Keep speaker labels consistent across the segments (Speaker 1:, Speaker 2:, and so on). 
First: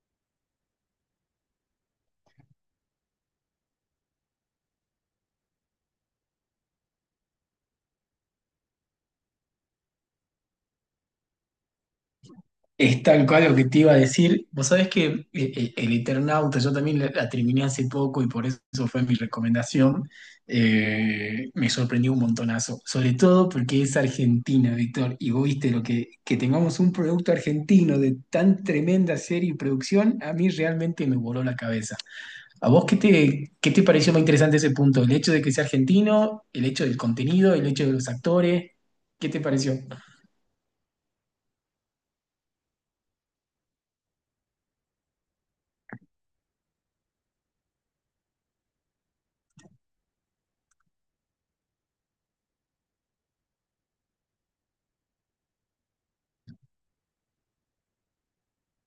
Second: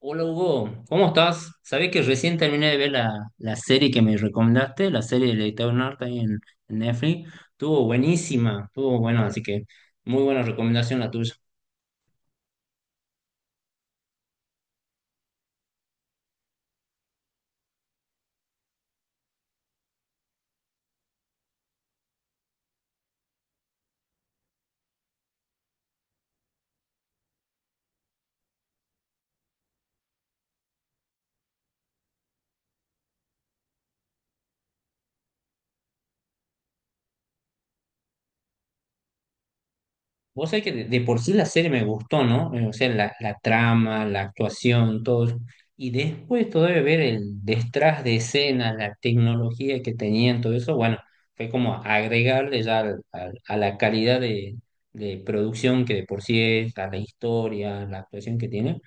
Speaker 1: Hola Hugo, ¿cómo estás? Sabés que recién terminé de ver la serie que me recomendaste, la serie del Eternauta ahí en Netflix. Estuvo buenísima, estuvo bueno, así que muy buena recomendación la tuya.
Speaker 2: Es tal cual lo que te iba a decir. Vos sabés que El Eternauta, yo también la terminé hace poco y por eso fue mi recomendación. Me sorprendió un montonazo, sobre todo porque es Argentina, Víctor, y vos viste lo que tengamos un producto argentino de tan tremenda serie y producción, a mí realmente me voló la cabeza. ¿A vos qué te pareció más interesante ese punto? ¿El hecho de que sea argentino? ¿El hecho del contenido? ¿El hecho de los actores? ¿Qué te pareció?
Speaker 1: Vos sabés que de por sí la serie me gustó, ¿no? O sea, la trama, la actuación, todo eso. Y después todavía ver el detrás de escena, la tecnología que tenían, todo eso, bueno, fue como agregarle ya a la calidad de producción que de por sí es, a la historia, la actuación que tiene,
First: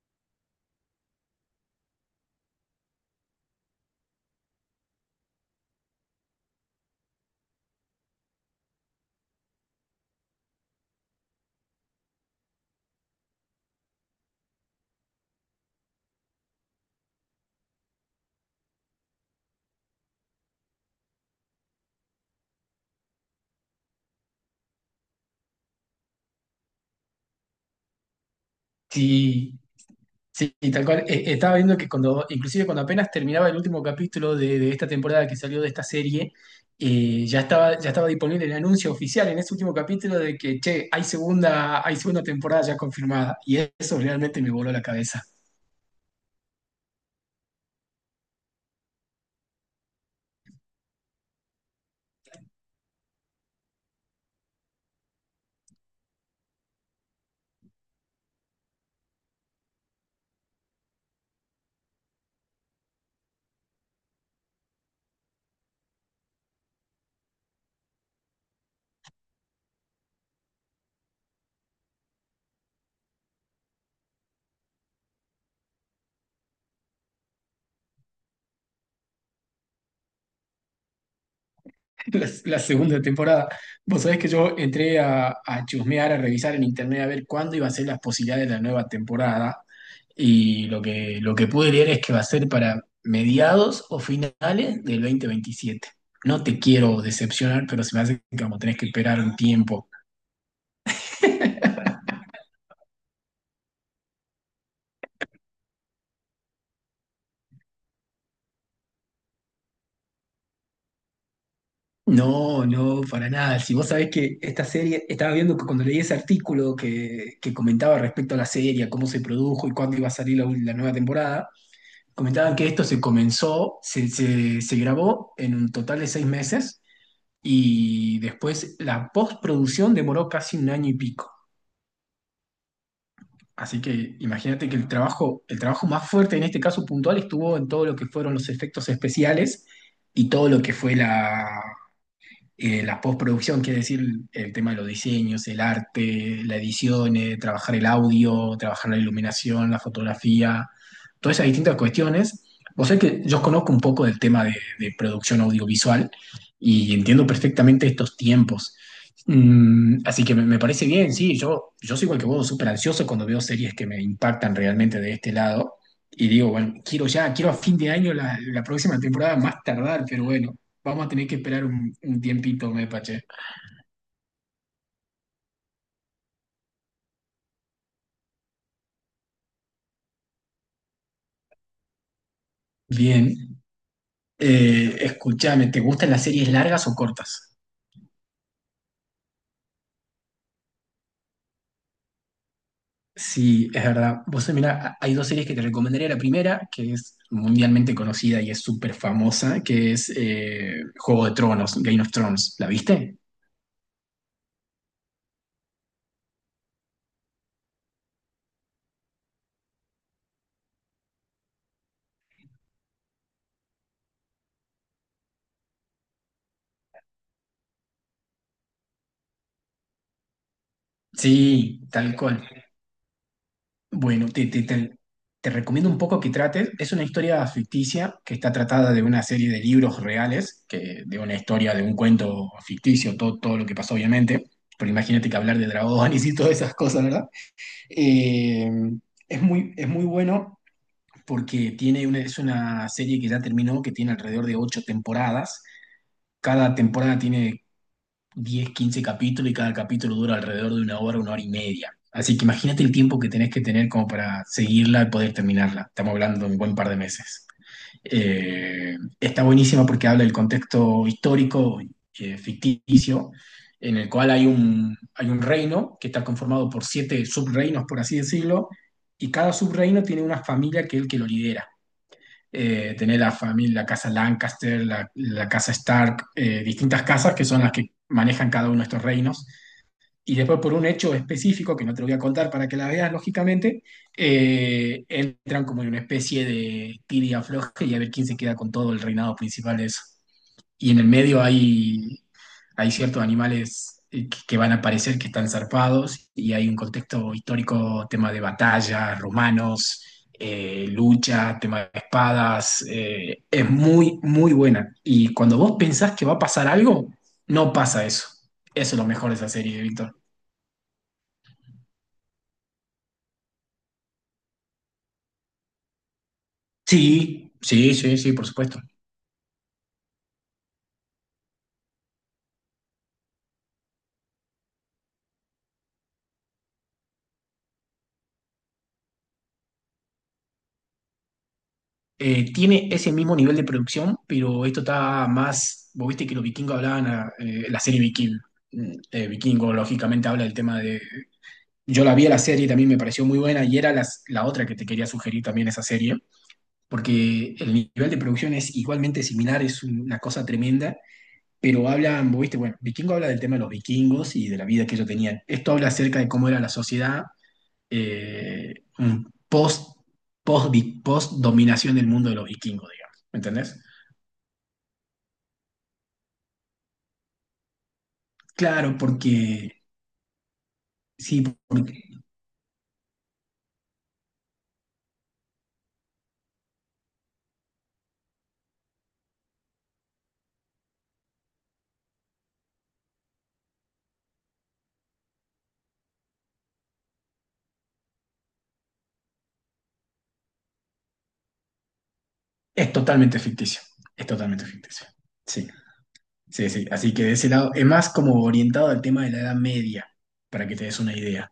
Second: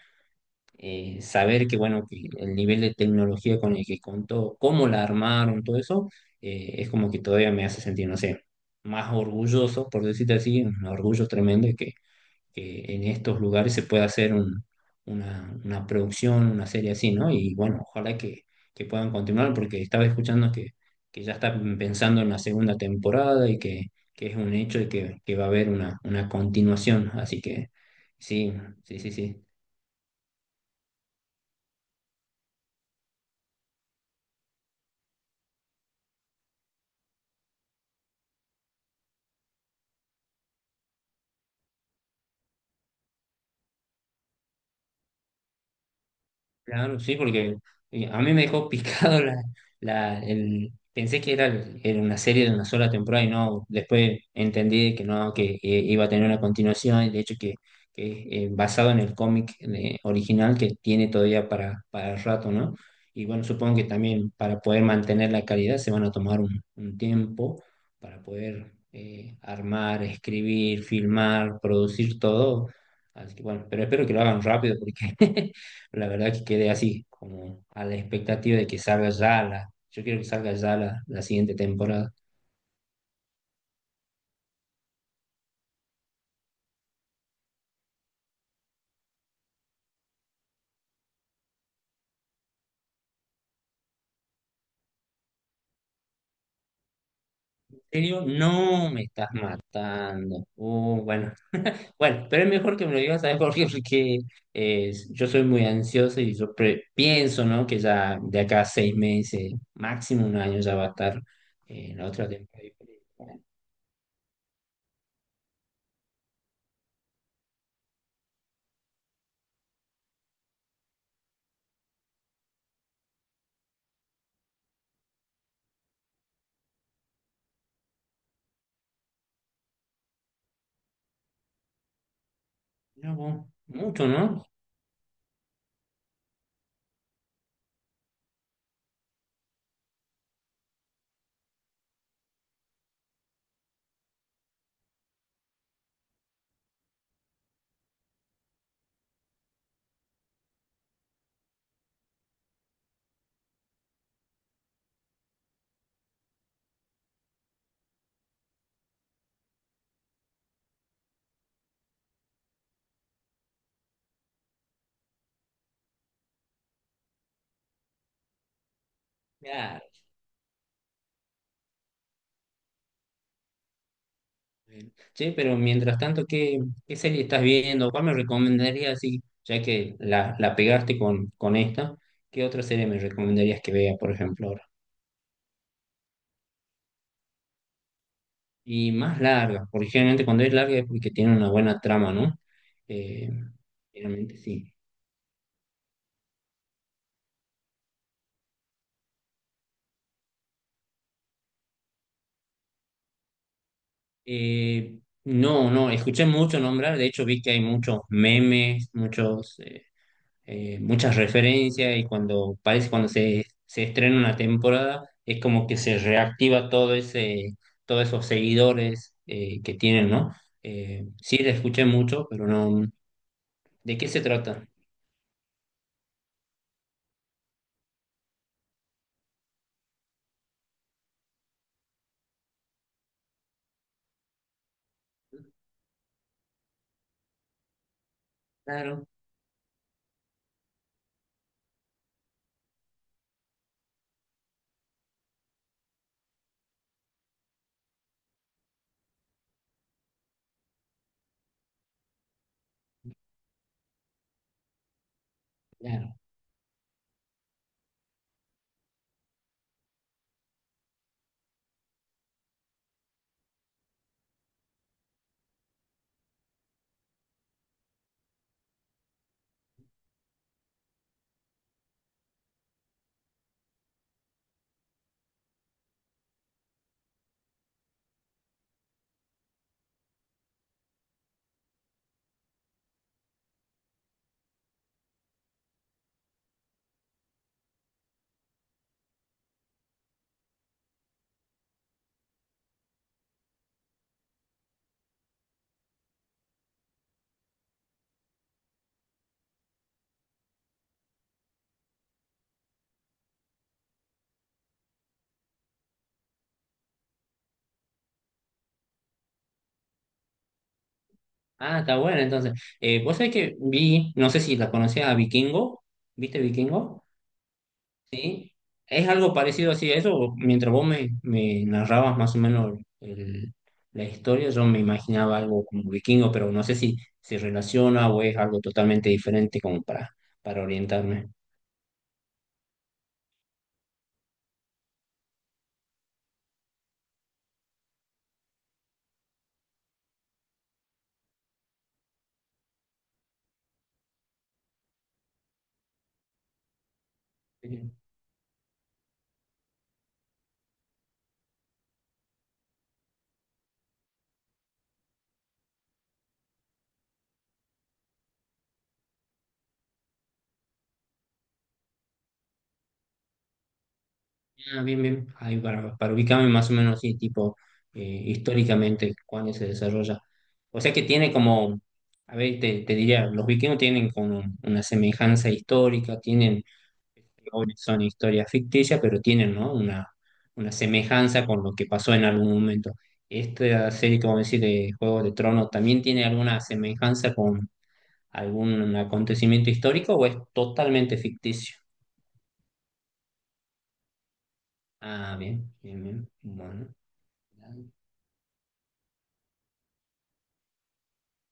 Speaker 1: saber que, bueno, que el nivel de tecnología con el que contó, cómo la armaron, todo eso, es como que todavía me hace sentir, no sé, más orgulloso, por decirte así, un orgullo tremendo que en estos lugares se pueda hacer una producción, una serie así, ¿no? Y bueno, ojalá que puedan continuar porque estaba escuchando que ya están pensando en la segunda temporada y que es un hecho y que va a haber una continuación. Así que sí, sí, sí, sí.
Speaker 2: Sí. Sí, y tal cual. Estaba viendo que cuando, inclusive cuando apenas terminaba el último capítulo de esta temporada que salió de esta serie, ya estaba disponible el anuncio oficial en ese último capítulo de que, che, hay segunda temporada ya confirmada. Y eso realmente me voló la cabeza.
Speaker 1: Claro, sí, porque a mí me dejó picado pensé que era una serie de una sola temporada y no, después entendí que no, que iba a tener una continuación y de hecho que basado en el cómic original que tiene todavía para rato, ¿no? Y bueno, supongo que también para poder mantener la calidad se van a tomar un tiempo para poder armar, escribir, filmar, producir todo. Así que bueno, pero espero que lo hagan rápido porque la verdad que quedé así, como a la expectativa de que salga ya yo quiero que salga ya la siguiente temporada.
Speaker 2: La segunda temporada. Vos sabés que yo entré a chusmear, a revisar en internet a ver cuándo iba a ser las posibilidades de la nueva temporada. Y lo que pude leer es que va a ser para mediados o finales del 2027. No te quiero decepcionar,
Speaker 1: En
Speaker 2: pero se me
Speaker 1: serio,
Speaker 2: hace que como tenés que
Speaker 1: no me
Speaker 2: esperar
Speaker 1: estás
Speaker 2: un tiempo.
Speaker 1: matando. Bueno, bueno, pero es mejor que me lo digas, ¿sabes por qué? Porque yo soy muy ansioso y yo pienso, ¿no? Que ya de acá a seis meses, máximo un año, ya va a estar la otra
Speaker 2: No,
Speaker 1: temporada.
Speaker 2: no, para nada. Si vos sabés que esta serie, estaba viendo que cuando leí ese artículo que comentaba respecto a la serie, a cómo se produjo y cuándo iba a salir la nueva temporada, comentaban que esto se comenzó, se grabó en un total de 6 meses y después la postproducción demoró casi un año y pico.
Speaker 1: Mira vos,
Speaker 2: Así
Speaker 1: mucho,
Speaker 2: que
Speaker 1: ¿no?
Speaker 2: imagínate que el trabajo más fuerte en este caso puntual estuvo en todo lo que fueron los efectos especiales y todo lo que fue la postproducción, quiere decir el tema de los diseños, el arte, la edición, trabajar el audio, trabajar la iluminación, la fotografía, todas esas distintas cuestiones. Vos sabés que yo conozco un poco del tema de producción audiovisual y entiendo perfectamente estos tiempos. Así que me parece bien, sí, yo soy igual que vos, súper ansioso cuando veo series que me impactan realmente de este lado. Y digo, bueno, quiero ya, quiero a fin de año la próxima temporada más
Speaker 1: Ya,
Speaker 2: tardar, pero bueno. Vamos a tener que esperar un tiempito, Mepa, che.
Speaker 1: bien. Che, pero mientras tanto, ¿qué, qué serie estás viendo? ¿Cuál me recomendarías? Sí, ya que la pegaste con esta, ¿qué otra serie me
Speaker 2: Bien.
Speaker 1: recomendarías que vea, por ejemplo, ahora?
Speaker 2: Escúchame, ¿te gustan las series largas o cortas?
Speaker 1: Y más larga, porque generalmente cuando es larga es porque tiene una buena trama, ¿no? Eh,
Speaker 2: Sí, es verdad.
Speaker 1: generalmente
Speaker 2: Vos,
Speaker 1: sí.
Speaker 2: mira, hay dos series que te recomendaría. La primera, que es mundialmente conocida y es súper famosa, que es Juego de Tronos, Game of Thrones. ¿La viste?
Speaker 1: Eh, no, no, escuché mucho nombrar, de hecho vi que hay muchos memes, muchos, muchas referencias y cuando parece cuando se estrena una temporada es como que se reactiva todo todos esos seguidores que tienen, ¿no? Sí, la
Speaker 2: Sí,
Speaker 1: escuché
Speaker 2: tal
Speaker 1: mucho,
Speaker 2: cual.
Speaker 1: pero no. ¿De qué se
Speaker 2: Bueno, te, te,
Speaker 1: trata?
Speaker 2: te- te recomiendo un poco que trates. Es una historia ficticia que está tratada de una serie de libros reales, que, de una historia, de un cuento ficticio, todo, todo lo que pasó, obviamente. Pero imagínate que hablar de dragones y todas esas cosas, ¿verdad? Eh,
Speaker 1: Claro,
Speaker 2: es muy bueno porque tiene una, es una serie que ya terminó, que tiene alrededor de ocho temporadas. Cada temporada tiene 10 15 capítulos y cada capítulo dura alrededor de una hora y media. Así que imagínate el tiempo que tenés que tener como para seguirla y poder terminarla. Estamos
Speaker 1: claro.
Speaker 2: hablando de un buen par de meses. Está buenísima porque habla del contexto histórico, ficticio, en el cual hay un reino que está conformado por siete subreinos, por así decirlo, y cada subreino tiene una familia que es el que lo lidera. Tenés la familia, la casa Lancaster, la casa Stark, distintas casas que son las que manejan cada uno de estos reinos. Y después por un hecho específico, que no te lo voy a contar para que la veas, lógicamente, entran como en una especie de tira y afloje y a ver quién se queda con todo el reinado principal de eso. Y en el medio hay ciertos animales que van a aparecer que están zarpados y hay un contexto histórico, tema de batalla, romanos, lucha, tema de espadas. Es muy, muy buena. Y cuando vos pensás que va a pasar algo, no pasa eso. Eso es lo mejor de esa serie, Víctor.
Speaker 1: Ah, está bueno, entonces. Vos sabés que vi, no sé si la conocías a Vikingo, ¿viste Vikingo?
Speaker 2: Sí, sí, sí, sí, por supuesto.
Speaker 1: Es algo parecido así a eso. Mientras vos me, me narrabas más o menos la historia, yo me imaginaba algo como vikingo, pero no sé si se relaciona o es algo totalmente diferente como para orientarme.
Speaker 2: Tiene ese mismo nivel de producción, pero esto está más, vos viste que los vikingos hablaban, la serie Viking, Vikingo, lógicamente habla del tema de... Yo la vi a la serie y también me pareció muy buena y era la otra que te quería sugerir también esa serie, porque el
Speaker 1: Eh,
Speaker 2: nivel de producción es igualmente similar, es una cosa tremenda, pero hablan, vos viste, bueno, Vikingo habla del tema de los vikingos y de la vida que ellos tenían. Esto habla acerca de cómo era la sociedad un post, post, post dominación del mundo de los vikingos, digamos. ¿Me entendés?
Speaker 1: ah, bien, bien. Ahí para ubicarme más o menos así, tipo,
Speaker 2: Claro,
Speaker 1: históricamente, cuándo se
Speaker 2: porque
Speaker 1: desarrolla. O sea que tiene
Speaker 2: sí,
Speaker 1: como,
Speaker 2: porque
Speaker 1: a ver, te diría, los vikingos tienen como una semejanza histórica, tienen, obvio, son historias ficticias, pero tienen, ¿no?, una semejanza con lo que pasó en algún momento. ¿Esta serie como decir de Juegos de Tronos también tiene alguna semejanza con algún acontecimiento histórico o es totalmente ficticio?
Speaker 2: es totalmente ficticio. Es totalmente ficticio.
Speaker 1: Ah,
Speaker 2: Sí,
Speaker 1: bien, bien, bien.
Speaker 2: sí, sí.
Speaker 1: Bueno.
Speaker 2: Así que de ese lado, es más como orientado al tema de la Edad Media, para que te des una idea.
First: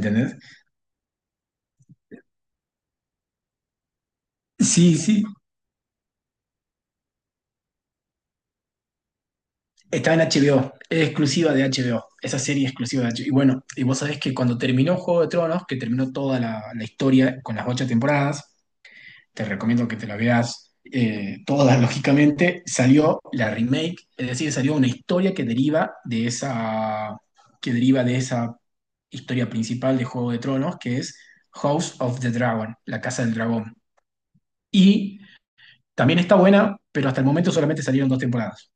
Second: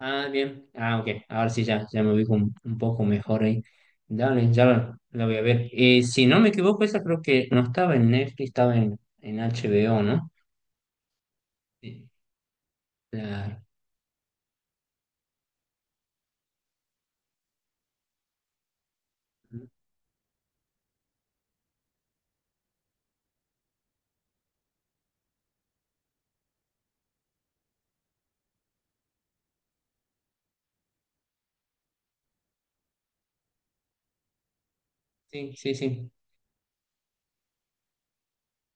Speaker 1: Ah, bien. Ah, ok. Ahora sí ya, ya me ubico un poco mejor ahí. Dale, ya
Speaker 2: Sí,
Speaker 1: la
Speaker 2: sí.
Speaker 1: la voy a ver. Si no me equivoco, esa creo que no estaba en Netflix, estaba en HBO,
Speaker 2: Está en
Speaker 1: ¿no?
Speaker 2: HBO, es exclusiva de HBO,
Speaker 1: Sí.
Speaker 2: esa serie es exclusiva de HBO. Y
Speaker 1: Claro.
Speaker 2: bueno, y vos sabés que cuando terminó Juego de Tronos, que terminó toda la historia con las ocho temporadas, te recomiendo que te la veas toda, lógicamente, salió la remake, es decir, salió una historia que deriva de esa, historia principal de Juego de Tronos, que es House of the Dragon, la Casa del Dragón. Y
Speaker 1: Sí, sí, sí,
Speaker 2: también está buena, pero hasta el momento solamente salieron dos temporadas.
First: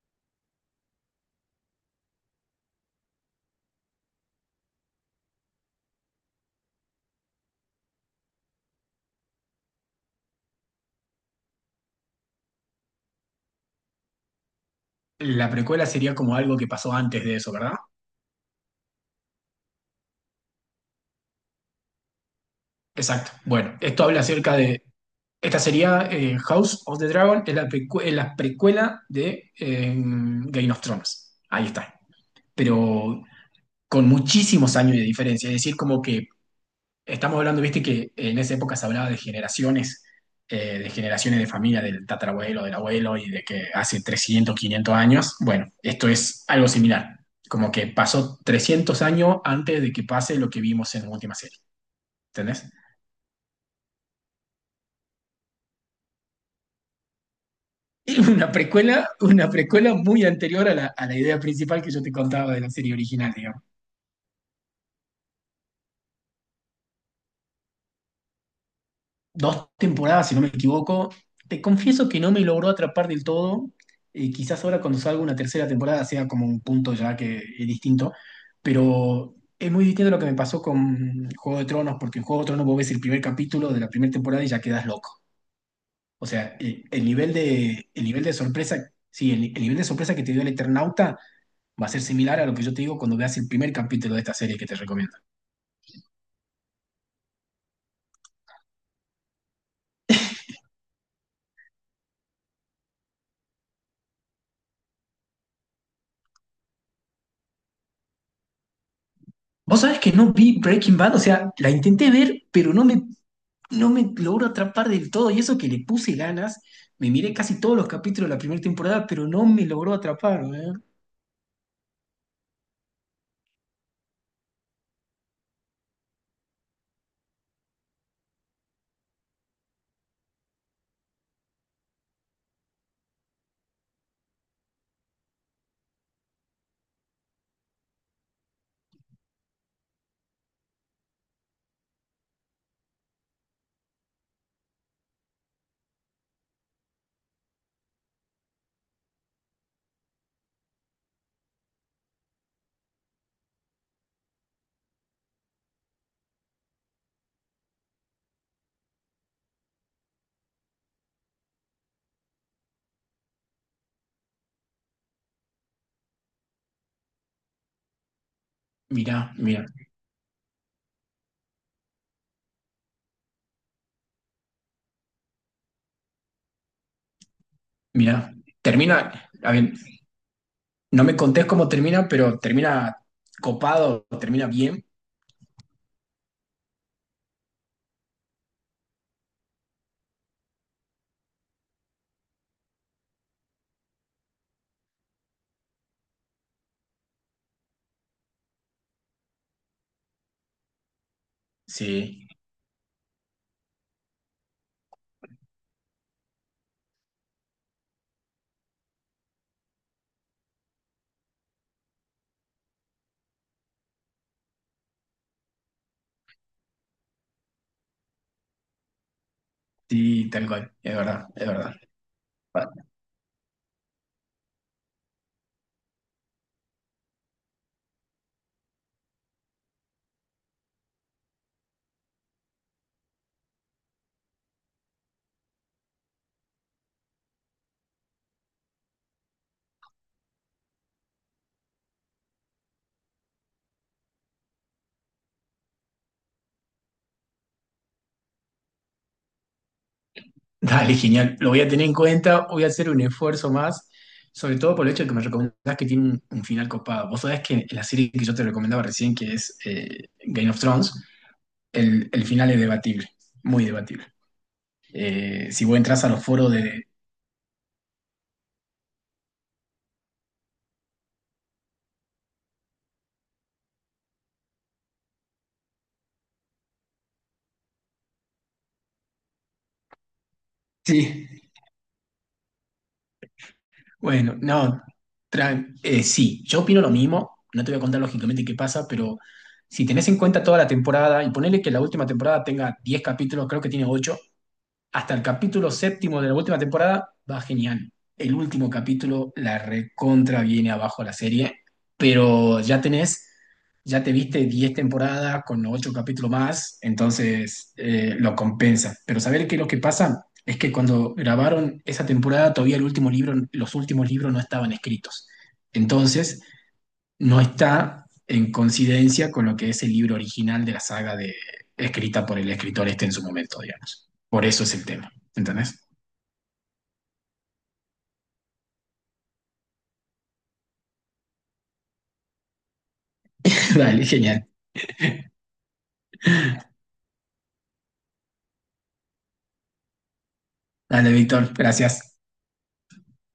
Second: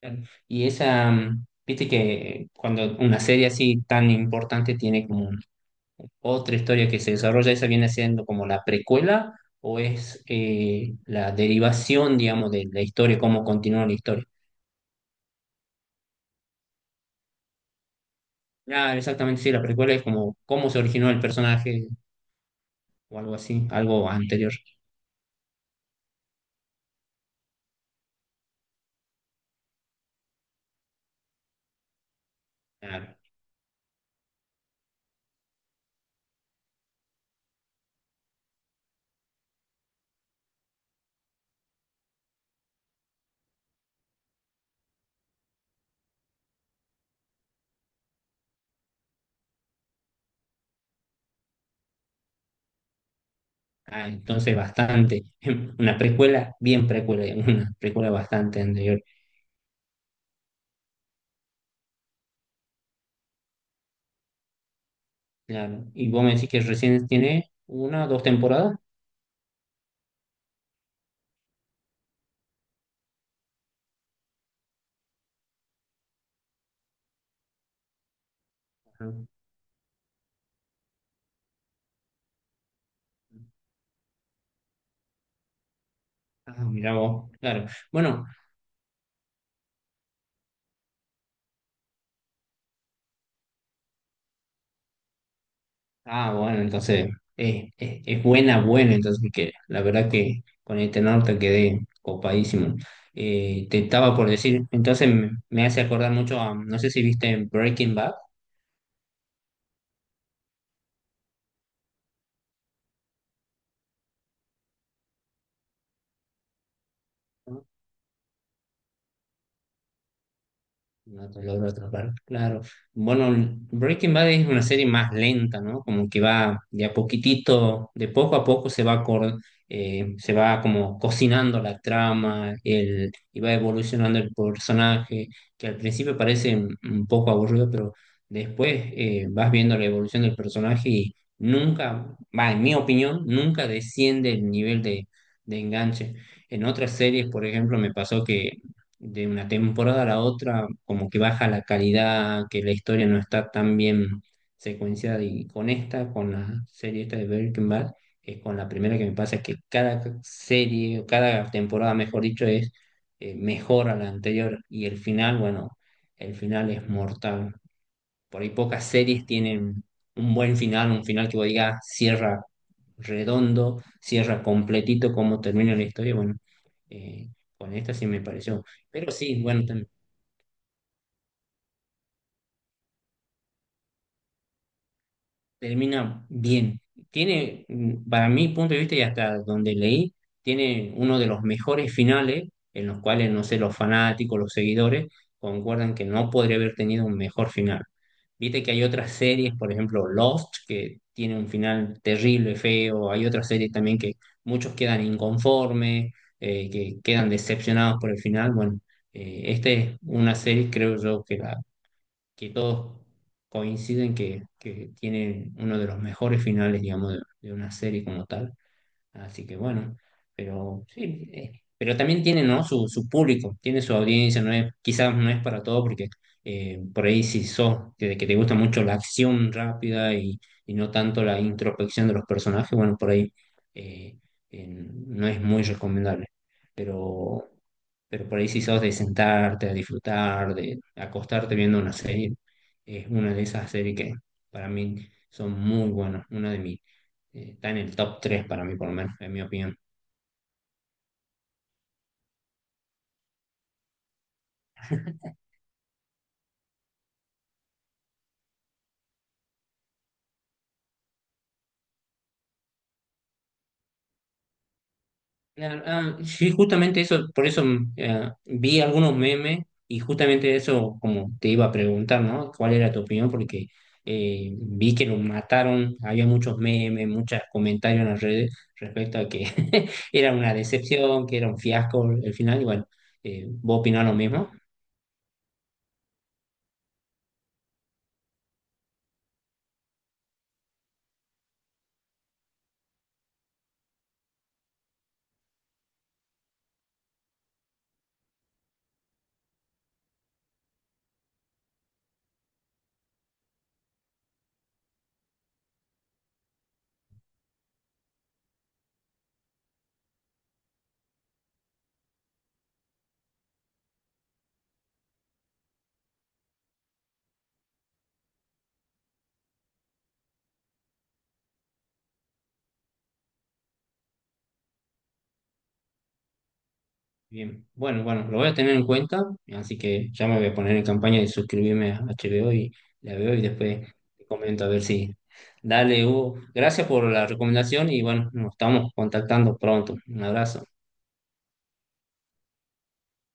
Speaker 1: claro. Y esa, mm, viste que cuando una serie así tan importante tiene como otra historia que se desarrolla, ¿esa viene siendo como la precuela o es la derivación, digamos, de la historia, cómo continúa la historia?
Speaker 2: La precuela sería como algo que pasó antes de eso, ¿verdad?
Speaker 1: Ah, exactamente, sí, la precuela es como cómo se originó el personaje o
Speaker 2: Exacto.
Speaker 1: algo así,
Speaker 2: Bueno, esto
Speaker 1: algo
Speaker 2: habla
Speaker 1: anterior.
Speaker 2: acerca de. Esta sería House of the Dragon, es la, es la precuela de Game of Thrones. Ahí está.
Speaker 1: Claro.
Speaker 2: Pero con muchísimos años de diferencia. Es decir, como que estamos hablando, viste, que en esa época se hablaba de generaciones, de generaciones de familia, del tatarabuelo, del abuelo, y de que hace 300, 500 años. Bueno, esto es algo similar. Como que pasó 300 años antes de que pase lo que vimos en la última serie. ¿Entendés?
Speaker 1: Ah, entonces bastante, una precuela, bien precuela, digamos, una precuela bastante anterior.
Speaker 2: Una precuela muy anterior a la idea principal que yo te contaba de la serie original, digamos.
Speaker 1: Claro. Y vos me decís que recién tiene una, dos temporadas.
Speaker 2: Dos temporadas, si no me equivoco. Te confieso que no me logró atrapar del todo. Quizás ahora cuando salga una tercera temporada sea como un punto ya que es distinto,
Speaker 1: Ah,
Speaker 2: pero es muy distinto a lo que me pasó con Juego de Tronos, porque en Juego de Tronos vos ves el primer capítulo de la primera temporada y ya quedas loco. O sea,
Speaker 1: ah,
Speaker 2: el,
Speaker 1: mirá
Speaker 2: el
Speaker 1: vos,
Speaker 2: nivel
Speaker 1: claro.
Speaker 2: de, el nivel
Speaker 1: Bueno,
Speaker 2: de sorpresa, sí, el nivel de sorpresa que te dio el Eternauta va a ser similar a lo que yo te digo cuando veas el primer capítulo de esta serie que te recomiendo.
Speaker 1: ah, bueno, entonces es buena, buena, entonces, que la verdad que con este norte quedé copadísimo. Te estaba por decir, entonces me hace acordar mucho a, no sé si viste Breaking Bad.
Speaker 2: Vos sabés que no vi Breaking Bad, o sea, la intenté ver, pero no me logro atrapar del todo. Y eso que le puse ganas, me miré casi
Speaker 1: ¿No?
Speaker 2: todos los capítulos de la primera temporada, pero no me logró atrapar. ¿Eh?
Speaker 1: No, te logro atrapar, claro. Bueno, Breaking Bad es una serie más lenta, ¿no? Como que va de a poquitito, de poco a poco se va, se va como cocinando la trama, y va evolucionando el personaje, que al principio parece un poco aburrido, pero después vas viendo la evolución del personaje y nunca, va, en mi opinión, nunca desciende el nivel de enganche. En otras series, por ejemplo, me pasó que de una temporada a la otra, como que baja la calidad, que la historia no está tan bien secuenciada. Y con esta, con la serie esta de Breaking Bad, es con la primera que me pasa que cada serie, o cada temporada, mejor dicho, es mejor a la anterior. Y el final, bueno, el final es mortal. Por ahí pocas series
Speaker 2: Mirá, mirá,
Speaker 1: tienen un buen final, un final que vos digas cierra redondo, cierra completito cómo termina la historia. Bueno, eh, con esta sí me
Speaker 2: mirá.
Speaker 1: pareció. Pero
Speaker 2: Termina,
Speaker 1: sí,
Speaker 2: a
Speaker 1: bueno,
Speaker 2: ver, no me contés cómo termina, pero termina copado, termina bien.
Speaker 1: termina bien. Tiene, mm, para mi punto de vista y hasta donde leí, tiene uno de los mejores finales en los cuales, no sé, los fanáticos, los seguidores concuerdan que no podría haber tenido un mejor final. Viste que hay otras series, por ejemplo, Lost, que tiene un final
Speaker 2: Sí.
Speaker 1: terrible, feo. Hay otras series también que muchos quedan inconformes, que quedan decepcionados por el final. Bueno, esta es una serie, creo yo, que todos coinciden que tiene uno de los mejores finales, digamos, de una serie como tal. Así que bueno,
Speaker 2: Sí, tal cual,
Speaker 1: pero
Speaker 2: es verdad,
Speaker 1: sí,
Speaker 2: es verdad.
Speaker 1: pero también tiene, ¿no?,
Speaker 2: Va-
Speaker 1: su público, tiene su audiencia, no es, quizás no es para todo, porque por ahí si sos, que te gusta mucho la acción rápida y no tanto la introspección de los personajes, bueno, por ahí eh, no es muy recomendable. Pero, pero por ahí si sos de sentarte, a disfrutar, de acostarte viendo una serie, es una de esas series que para mí son muy buenas, una de mis está en el top 3 para mí, por lo menos, en mi opinión.
Speaker 2: Dale, genial. Lo voy a tener en cuenta, voy a hacer un esfuerzo más, sobre todo por el hecho de que me recomendás que tiene un final copado. Vos sabés que la serie que yo te recomendaba recién, que es Game of Thrones, el final es debatible, muy debatible. Si vos
Speaker 1: Ah,
Speaker 2: entras a
Speaker 1: ah,
Speaker 2: los foros
Speaker 1: sí,
Speaker 2: de...
Speaker 1: justamente eso, por eso mm, vi algunos memes y justamente eso, como te iba a preguntar, ¿no? ¿Cuál era tu opinión? Porque vi que lo mataron, había muchos memes, muchos comentarios en las redes respecto a que era una decepción, que era
Speaker 2: Sí.
Speaker 1: un fiasco el final, y bueno, ¿vos opinás lo
Speaker 2: Bueno,
Speaker 1: mismo?
Speaker 2: no, sí, yo opino lo mismo, no te voy a contar lógicamente qué pasa, pero si tenés en cuenta toda la temporada y ponele que la última temporada tenga 10 capítulos, creo que tiene 8 hasta el capítulo séptimo de la última temporada va genial. El último capítulo la recontra viene abajo la serie, pero ya tenés, ya te viste 10 temporadas con 8 capítulos más, entonces lo compensa. Pero saber que lo que pasa es que cuando grabaron esa temporada todavía el último libro, los últimos libros no estaban escritos. Entonces no está en coincidencia con lo que es el libro original de la saga de, escrita por el escritor este en su momento, digamos. Por eso es el tema, ¿entendés?
Speaker 1: Bien, bueno, bueno, lo voy a tener en cuenta, así que ya me voy a poner en campaña de suscribirme a HBO y la veo y después
Speaker 2: Dale,
Speaker 1: te
Speaker 2: genial.
Speaker 1: comento a ver si. Dale, Hugo, gracias por la recomendación y bueno, nos estamos contactando pronto. Un abrazo.
Speaker 2: Dale, Víctor, gracias.